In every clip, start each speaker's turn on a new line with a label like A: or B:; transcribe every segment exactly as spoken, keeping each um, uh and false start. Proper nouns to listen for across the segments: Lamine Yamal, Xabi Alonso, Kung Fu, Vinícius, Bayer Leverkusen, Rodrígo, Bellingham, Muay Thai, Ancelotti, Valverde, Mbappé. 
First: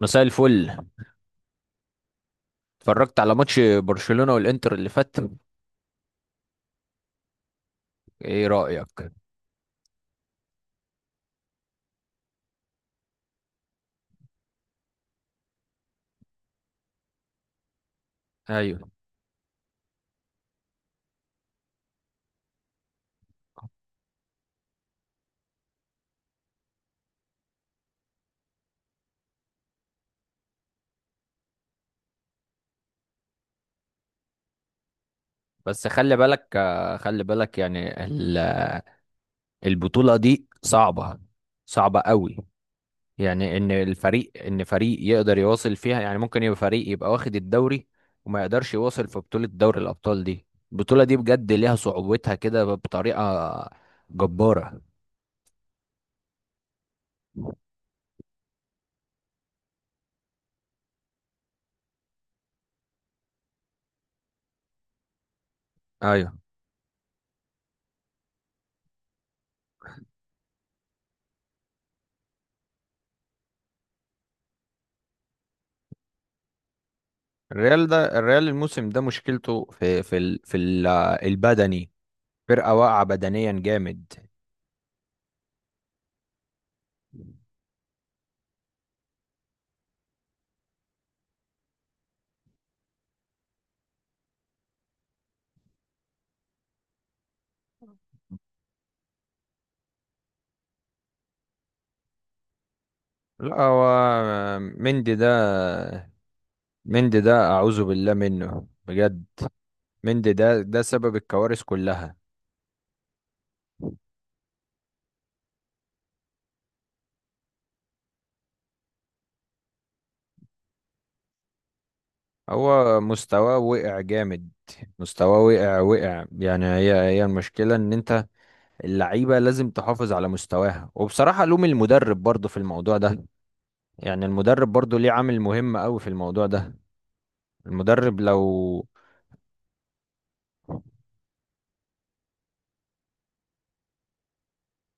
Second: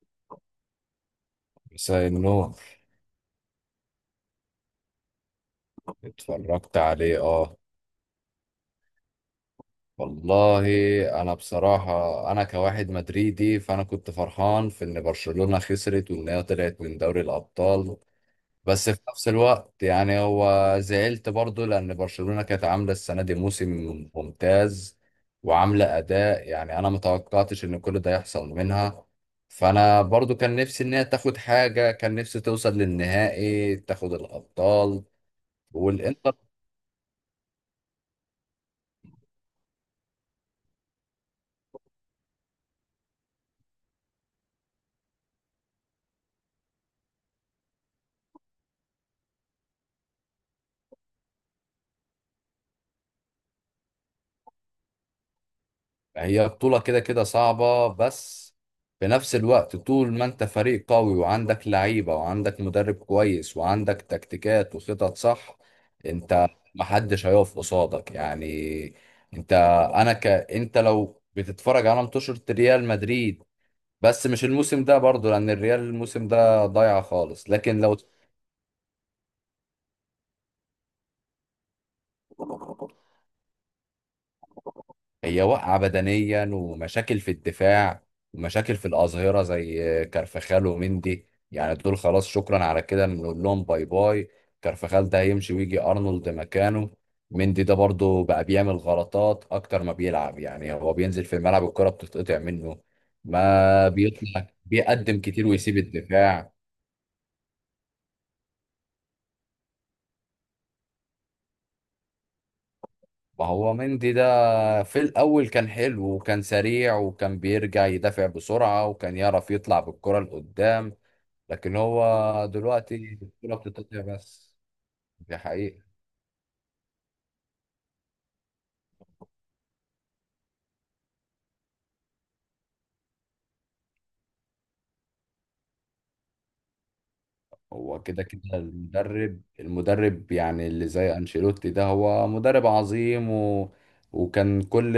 A: مساء الفل.
B: سايمنون.
A: اتفرجت على ماتش برشلونة والانتر اللي فات.
B: اتفرجت عليه، اه.
A: ايه رأيك؟
B: والله، انا بصراحة انا كواحد مدريدي، فانا كنت فرحان في ان برشلونة خسرت وان هي طلعت من دوري الابطال.
A: ايوه.
B: بس في نفس الوقت يعني هو زعلت برضو لان برشلونة كانت عاملة السنة دي موسم ممتاز وعاملة اداء، يعني انا متوقعتش ان كل ده يحصل منها. فانا برضو كان نفسي ان هي تاخد حاجة، كان نفسي توصل للنهائي تاخد الابطال
A: بس خلي
B: والانتر.
A: بالك آه، خلي بالك يعني ال- آه، البطولة دي صعبة. صعبة قوي. يعني ان الفريق ان فريق يقدر يواصل فيها، يعني ممكن يبقى فريق يبقى واخد الدوري، وما يقدرش يواصل في بطولة دوري الأبطال دي. البطولة دي بجد ليها صعوبتها كده بطريقة جبارة.
B: هي بطولة كده كده صعبة، بس في نفس الوقت طول ما انت فريق قوي وعندك لعيبة وعندك مدرب كويس وعندك تكتيكات وخطط صح،
A: ايوه.
B: انت محدش هيقف قصادك يعني. انت انا ك انت لو بتتفرج على ماتشات ريال مدريد، بس مش الموسم ده برضو لان الريال الموسم ده ضايع خالص. لكن
A: الريال ده الريال الموسم ده مشكلته في في ال- في ال- آه، البدني. فرقة
B: لو
A: واقعة بدنيا جامد.
B: هي واقعة بدنيا ومشاكل في الدفاع ومشاكل في الأظهرة زي كارفخال ومندي، يعني دول خلاص شكرا على كده نقول لهم باي باي. كارفخال ده هيمشي ويجي أرنولد مكانه. مندي ده برضه بقى بيعمل غلطات أكتر ما بيلعب، يعني هو بينزل في الملعب الكرة بتتقطع منه،
A: لا، هو
B: ما بيطلع
A: مندي
B: بيقدم
A: ده
B: كتير ويسيب الدفاع.
A: مندي ده أعوذ بالله منه بجد. مندي ده، ده سبب الكوارث كلها.
B: ما هو مندي ده في الأول كان حلو وكان سريع وكان بيرجع يدافع بسرعة وكان يعرف يطلع بالكرة لقدام، لكن هو دلوقتي
A: هو
B: البطولة
A: مستواه وقع
B: بتتقطع
A: جامد.
B: بس.
A: مستواه
B: دي
A: وقع
B: حقيقة.
A: وقع يعني هي هي المشكلة، إن أنت اللعيبة لازم تحافظ على مستواها، وبصراحة لوم المدرب برضه في الموضوع ده. يعني المدرب برضه ليه عامل مهم أوي في الموضوع ده.
B: هو
A: المدرب
B: كده كده
A: لو
B: المدرب المدرب يعني اللي زي أنشيلوتي ده هو مدرب عظيم و... وكان كل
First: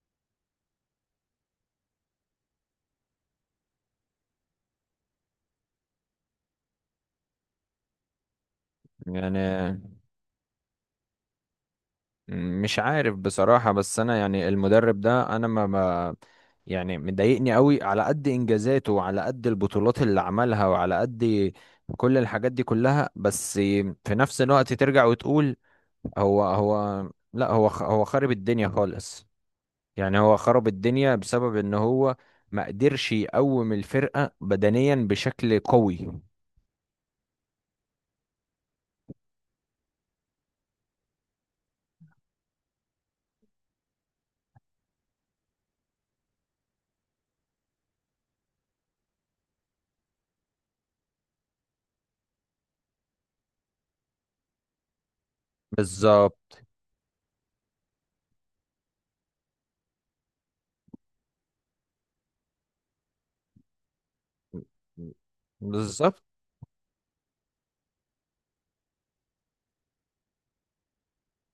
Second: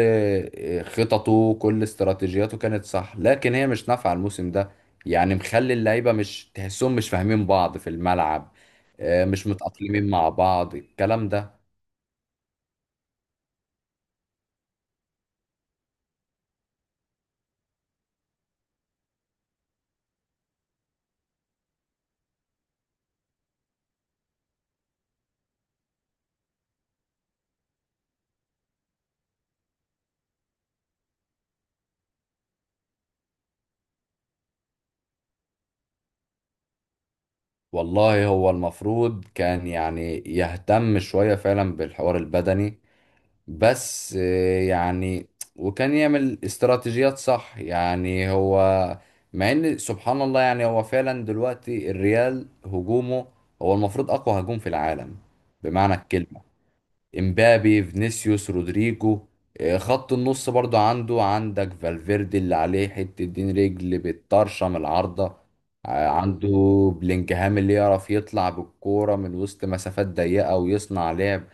B: خططه كل استراتيجياته كانت صح، لكن هي مش نافعة الموسم ده. يعني مخلي اللعيبة مش تحسهم مش فاهمين بعض في الملعب، آه،
A: يعني
B: مش متأقلمين مع بعض الكلام ده.
A: مش عارف بصراحة، بس أنا يعني المدرب ده أنا ما ما- يعني مضايقني قوي، على قد إنجازاته وعلى قد البطولات اللي عملها وعلى قد كل الحاجات دي كلها، بس في نفس الوقت ترجع وتقول هو هو لا، هو خ- هو خرب الدنيا خالص. يعني هو خرب الدنيا بسبب إن هو ما قدرش يقوم الفرقة بدنيا بشكل قوي.
B: والله هو المفروض كان يعني يهتم شوية فعلا بالحوار البدني، بس آه، يعني وكان يعمل استراتيجيات صح. يعني هو مع ان سبحان الله يعني هو فعلا دلوقتي الريال هجومه هو المفروض اقوى هجوم في العالم بمعنى الكلمة:
A: بالظبط.
B: امبابي، فينيسيوس، رودريجو. آه، خط النص برضو عنده، عندك فالفيردي اللي عليه حتة دين رجل بتطرشم العارضة. آه،
A: بالظبط.
B: عنده بلينجهام اللي يعرف يطلع بالكورة من وسط مسافات ضيقة ويصنع لعب.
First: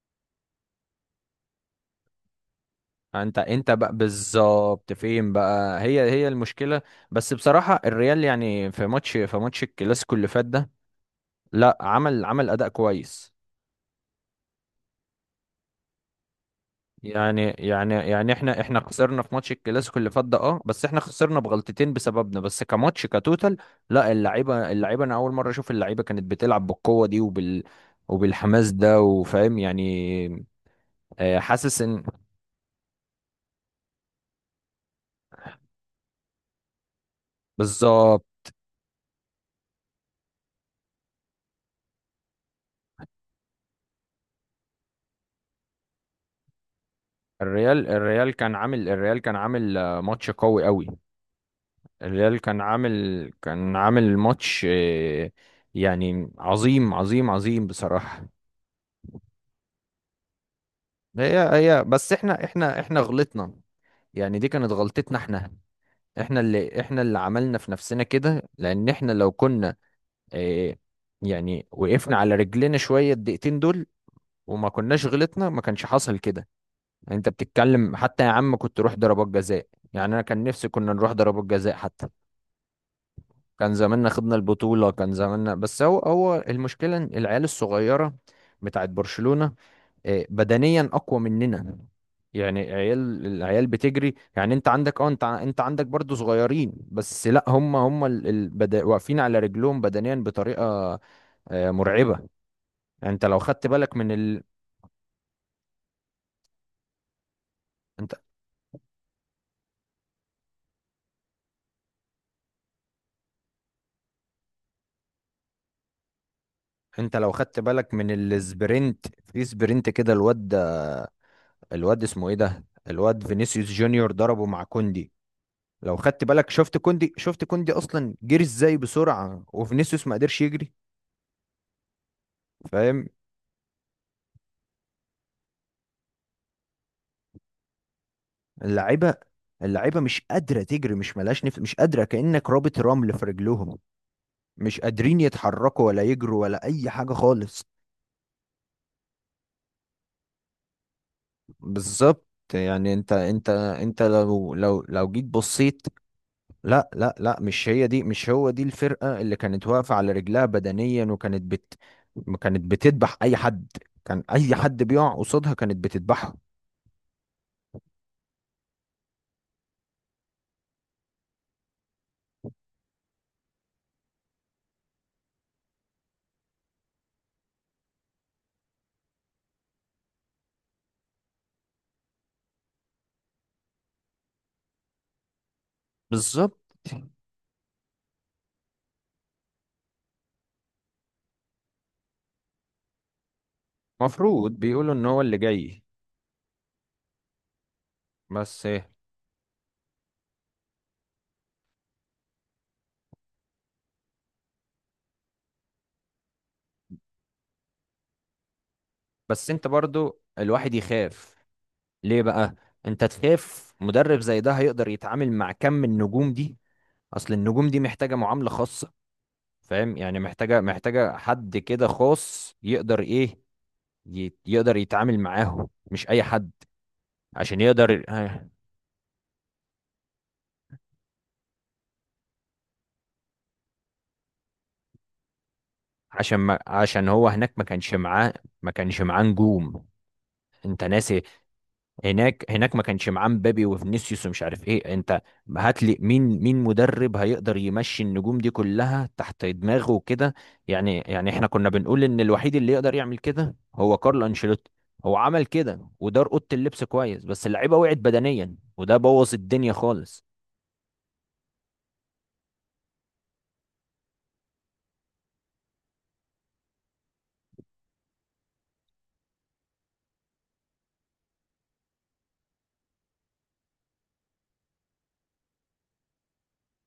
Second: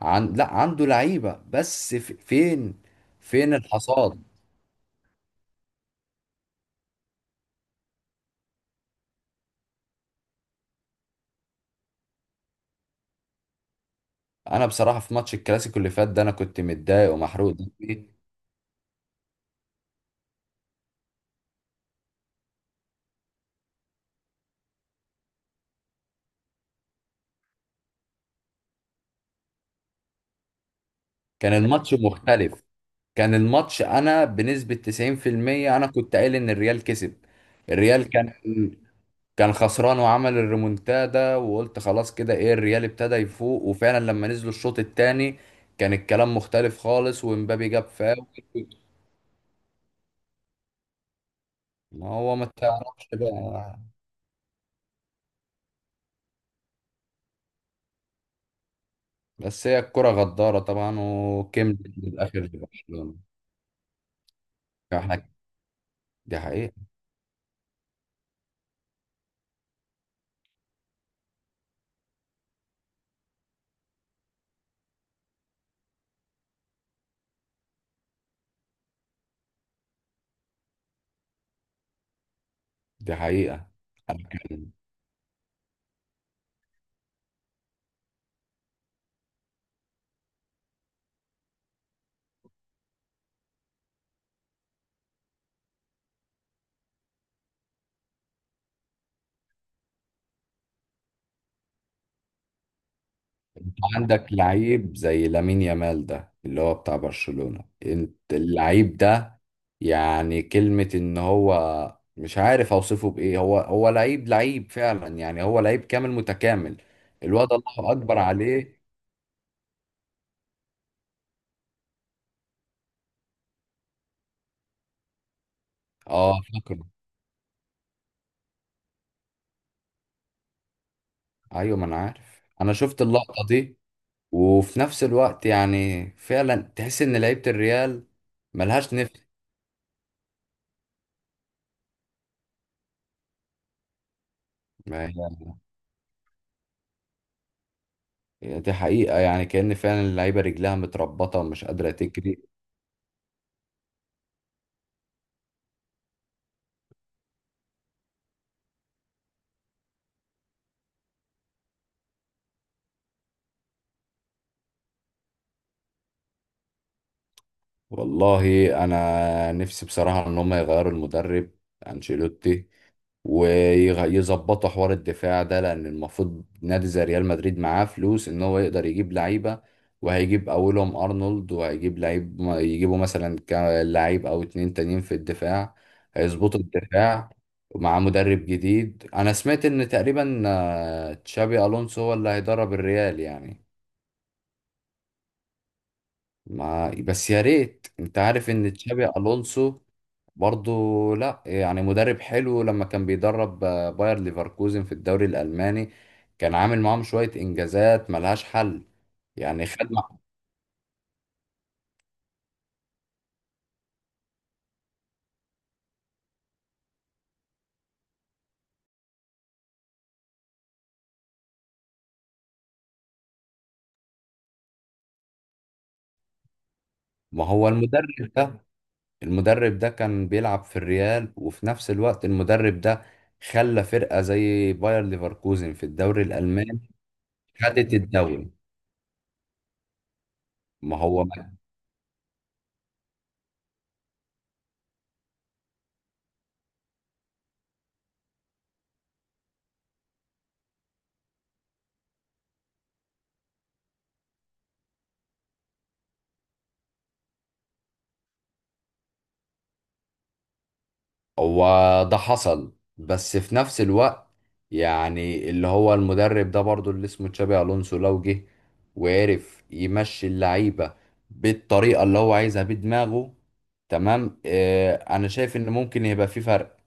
B: عن... لا عنده لعيبة، بس في... فين،
A: انت
B: فين
A: انت بقى
B: الحصاد؟
A: بالظبط، فين بقى هي هي المشكله. بس بصراحه الريال، يعني في ماتش في ماتش الكلاسيكو اللي فات ده، لا عمل عمل اداء كويس.
B: انا بصراحة في ماتش الكلاسيكو اللي فات ده انا كنت متضايق
A: يعني
B: ومحروق
A: يعني
B: دمي.
A: يعني احنا احنا خسرنا في ماتش الكلاسيكو اللي فات ده، اه بس احنا خسرنا بغلطتين بسببنا، بس كماتش كتوتال لا، اللعيبه اللعيبه انا اول مره اشوف اللعيبه كانت بتلعب بالقوه دي وبال وبالحماس ده وفاهم يعني. آه،
B: كان
A: حاسس
B: الماتش
A: ان
B: مختلف. كان الماتش، انا بنسبة تسعين في المية انا كنت قايل ان الريال كسب. الريال
A: بالظبط.
B: كان كان خسران وعمل الريمونتادا، وقلت خلاص كده ايه الريال ابتدى يفوق، وفعلا لما نزلوا الشوط الثاني كان الكلام مختلف خالص ومبابي
A: الريال
B: جاب فاول.
A: الريال كان عامل الريال كان عامل آه، ماتش قوي قوي.
B: ما هو
A: الريال
B: ما
A: كان عامل
B: تعرفش
A: كان
B: بقى.
A: عامل ماتش آه، يعني عظيم عظيم عظيم بصراحة.
B: بس هي الكرة غدارة طبعا
A: هي هي
B: وكملت
A: بس
B: للآخر
A: احنا احنا احنا
B: لبرشلونة.
A: غلطنا. يعني دي كانت غلطتنا
B: احنا.
A: احنا.
B: دي
A: احنا
B: حقيقة.
A: اللي احنا اللي عملنا في نفسنا كده، لان احنا لو كنا آه، يعني وقفنا على رجلنا شوية الدقيقتين دول وما كناش غلطنا، ما كانش حصل كده. يعني انت بتتكلم حتى، يا عم كنت روح ضربات جزاء. يعني انا كان نفسي كنا نروح ضربات جزاء حتى.
B: دي حقيقة.
A: كان زماننا
B: أنا
A: خدنا
B: بتكلم.
A: البطولة كان زماننا، بس هو هو المشكلة إن العيال الصغيرة بتاعت برشلونة آه، بدنيا أقوى مننا. يعني عيال العيال بتجري. يعني انت عندك اه، انت ع- انت عندك برضو صغيرين، بس لا، هم هم ال- ال- بدا- واقفين على رجلهم بدنيا بطريقة آه، مرعبة. يعني انت لو خدت بالك من
B: عندك
A: ال...
B: لعيب زي لامين يامال ده اللي هو بتاع برشلونة،
A: انت
B: انت اللعيب ده يعني كلمة ان هو مش عارف اوصفه بايه. هو هو لعيب لعيب فعلا، يعني هو لعيب كامل متكامل.
A: انت لو
B: الواد،
A: خدت
B: الله
A: بالك من
B: اكبر عليه.
A: السبرنت، في سبرنت كده الواد ده- الواد اسمه ايه ده؟ الواد فينيسيوس جونيور ضربه مع كوندي. لو خدت
B: اه
A: بالك، شفت
B: فاكره.
A: كوندي، شفت كوندي اصلا جري ازاي بسرعه، وفينيسيوس ما قدرش يجري
B: ايوه، ما انا عارف، انا شفت
A: فاهم.
B: اللقطة دي. وفي نفس الوقت يعني فعلا تحس ان لعيبة الريال ملهاش نفس.
A: اللعيبه اللعيبه مش قادره تجري، مش ملاش نفس، مش قادره، كانك رابط رمل في رجلهم. مش
B: ما
A: قادرين
B: هي-
A: يتحركوا ولا يجروا ولا اي حاجه خالص.
B: دي حقيقة، يعني كأن فعلا اللعيبة رجلها متربطة ومش قادرة
A: بالظبط.
B: تجري.
A: يعني انت انت انت لو لو لو جيت بصيت، لا لا لا، مش هي دي، مش هو دي الفرقة اللي كانت واقفة على رجلها بدنيا وكانت بت كانت بتذبح أي حد. كان أي حد بيقع قصادها كانت بتذبحه.
B: والله انا نفسي بصراحه ان هم يغيروا المدرب انشيلوتي، ويظبطوا حوار الدفاع ده، لان المفروض نادي زي ريال مدريد معاه فلوس ان هو يقدر يجيب لعيبه. وهيجيب اولهم ارنولد، وهيجيب لعيب يجيبوا مثلا كا- لعيب او اتنين تانيين في الدفاع.
A: بالظبط.
B: هيظبطوا الدفاع مع مدرب جديد. انا سمعت ان تقريبا آه، تشابي الونسو هو اللي هيدرب الريال يعني.
A: مفروض بيقولوا ان هو اللي جاي.
B: ما بس يا ريت، انت عارف
A: بس
B: ان تشابي الونسو برضو لا يعني مدرب حلو. لما كان بيدرب آه، باير ليفركوزن في الدوري الالماني كان عامل معاهم شوية انجازات ملهاش حل.
A: بس انت
B: يعني خد مع-
A: برضو الواحد يخاف ليه بقى؟ انت تخاف مدرب زي ده هيقدر يتعامل مع كم من النجوم دي؟ اصل النجوم دي محتاجة معاملة خاصة، فاهم يعني، محتاجة محتاجة حد كده خاص يقدر ايه، ي- يقدر يتعامل معاهم، مش اي حد
B: ما
A: عشان
B: هو
A: يقدر.
B: المدرب ده، المدرب ده كان بيلعب في الريال، وفي نفس الوقت المدرب ده خلى فرقة زي باير ليفركوزن في الدوري
A: عشان ما
B: الالماني
A: عشان هو هناك ما
B: خدت
A: كانش معاه،
B: الدوري.
A: ما كانش معاه نجوم، انت
B: ما
A: ناسي.
B: هو،
A: هناك هناك ما كانش معاه مبابي وفينيسيوس ومش عارف ايه، انت هات لي مين مين مدرب هيقدر يمشي النجوم دي كلها تحت دماغه وكده. يعني يعني احنا كنا بنقول ان الوحيد اللي يقدر يعمل كده هو كارلو انشيلوتي. هو عمل كده ودار اوضه اللبس كويس، بس اللعيبه وقعت بدنيا وده بوظ الدنيا خالص.
B: هو ده حصل. بس في نفس الوقت يعني اللي هو المدرب ده برضو اللي اسمه تشابي الونسو لو جه وعرف يمشي اللعيبه بالطريقه اللي هو عايزها بدماغه، تمام، آه، انا شايف ان ممكن يبقى في فرق.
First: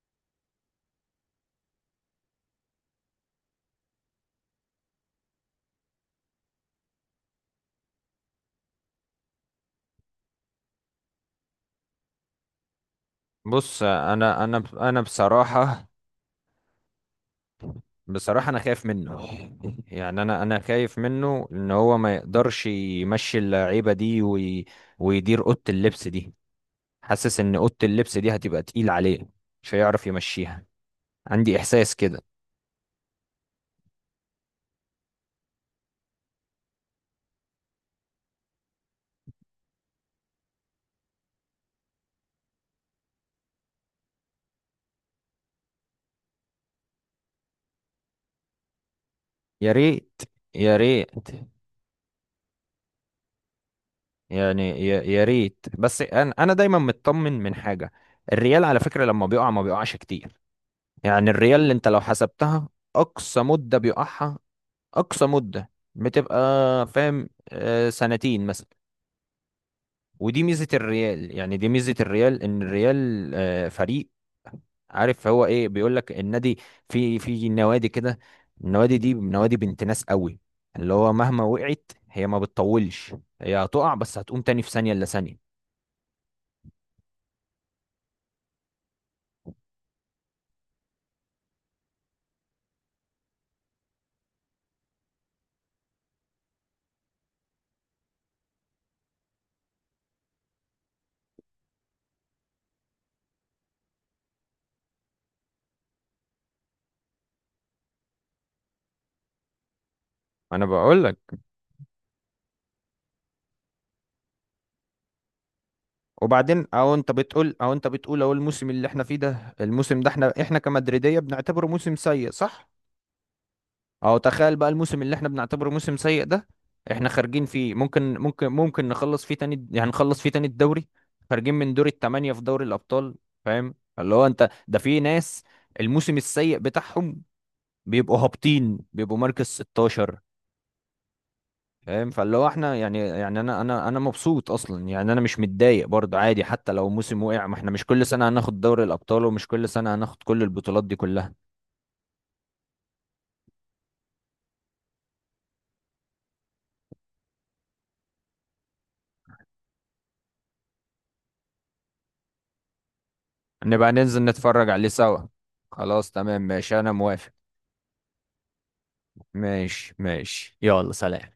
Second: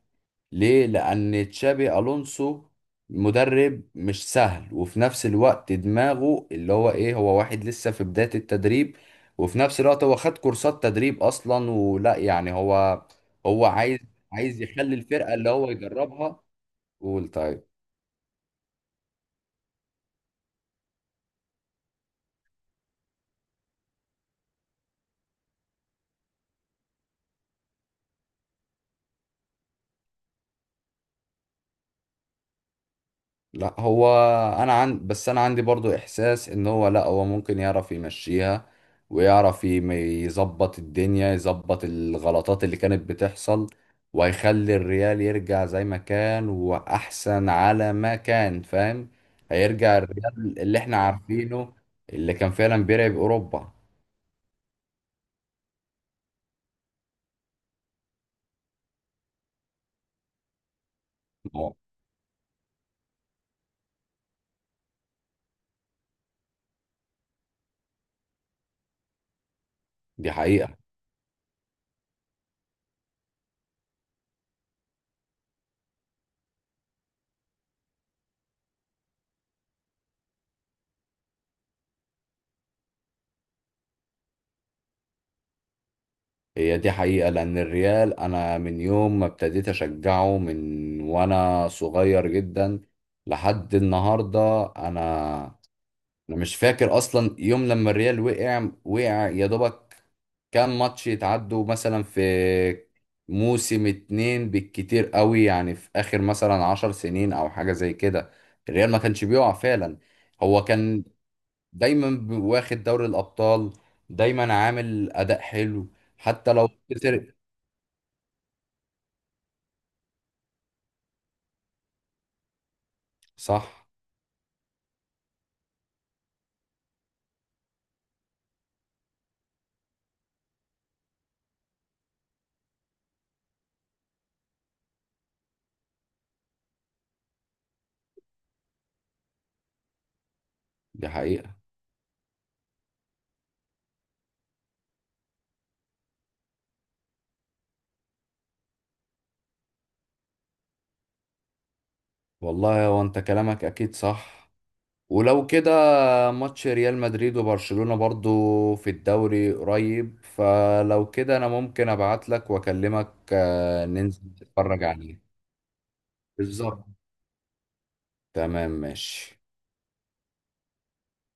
B: ليه؟ لأن تشابي ألونسو مدرب مش سهل، وفي نفس الوقت دماغه اللي هو إيه، هو واحد لسه في بداية التدريب، وفي نفس الوقت هو خد كورسات تدريب أصلا ولا، يعني هو هو
A: بص،
B: عايز
A: انا
B: عايز
A: انا
B: يخلي
A: انا
B: الفرقة اللي هو
A: بصراحه،
B: يجربها. قول طيب.
A: بصراحه انا خايف منه. يعني انا انا خايف منه ان هو ما يقدرش يمشي اللعيبه دي وي ويدير اوضه اللبس دي. حاسس ان اوضه اللبس دي هتبقى تقيل عليه، مش هيعرف يمشيها، عندي احساس كده.
B: لا هو، انا عن بس انا عندي برضو احساس ان هو لا هو ممكن يعرف يمشيها، ويعرف يم- يظبط الدنيا، يظبط الغلطات اللي كانت بتحصل، وهيخلي الريال يرجع زي ما كان واحسن على ما كان، فاهم.
A: يا
B: هيرجع
A: ريت
B: الريال
A: يا
B: اللي احنا
A: ريت
B: عارفينه، اللي كان فعلا بيلعب اوروبا.
A: يعني يا يا ريت، بس انا انا دايما مطمن من حاجه. الريال على فكره لما بيقع ما بيقعش كتير. يعني الريال،
B: ما
A: اللي
B: هو
A: انت لو حسبتها اقصى مده بيقعها، اقصى مده بتبقى فاهم آه، سنتين مثلا.
B: دي
A: ودي ميزه
B: حقيقة.
A: الريال يعني دي ميزه الريال، ان الريال آه، فريق عارف هو ايه بيقول لك النادي. في في نوادي كده، النوادي دي نوادي بنت ناس قوي، اللي هو مهما وقعت هي ما بتطولش. هي هتقع بس هتقوم تاني في ثانية الا ثانية.
B: هي دي حقيقة، لأن الريال أنا من يوم ما ابتديت أشجعه من وأنا صغير جدا لحد النهاردة، أنا أنا مش فاكر أصلا يوم لما الريال وقع. وقع يا دوبك كام ماتش يتعدوا مثلا في موسم اتنين بالكتير قوي، يعني في آخر مثلا عشر سنين أو حاجة زي كده الريال ما كانش بيقع فعلا. هو
A: انا بقول
B: كان
A: لك.
B: دايما واخد دوري الأبطال، دايما عامل أداء حلو حتى
A: وبعدين
B: لو
A: او انت
B: خسر.
A: بتقول او انت بتقول اهو، الموسم اللي احنا فيه ده، الموسم ده احنا احنا كمدريدية بنعتبره موسم سيء، صح؟
B: صح،
A: اهو تخيل بقى الموسم اللي احنا بنعتبره موسم سيء ده، احنا خارجين فيه ممكن ممكن ممكن نخلص فيه تاني، يعني نخلص فيه تاني الدوري، خارجين من دور التمانية في دوري الأبطال. فاهم، اللي هو انت ده في ناس الموسم السيء بتاعهم بيبقوا هابطين، بيبقوا مركز ستاشر.
B: دي حقيقة.
A: فاهم، فاللي هو احنا يعني، يعني انا انا انا مبسوط اصلا، يعني انا مش متضايق برضه، عادي، حتى لو موسم وقع، ما احنا مش كل سنة هناخد دوري الأبطال، ومش كل سنة هناخد كل البطولات دي كلها.
B: والله هو انت كلامك اكيد صح. ولو كده ماتش ريال مدريد وبرشلونة برضو في الدوري قريب، فلو كده انا ممكن ابعت لك واكلمك، آه،
A: نبقى
B: ننزل
A: ننزل نتفرج
B: نتفرج
A: عليه
B: عليه.
A: سوا. خلاص، تمام، ماشي،
B: بالظبط،
A: انا موافق.
B: تمام، ماشي.
A: ماشي ماشي، يلا سلام.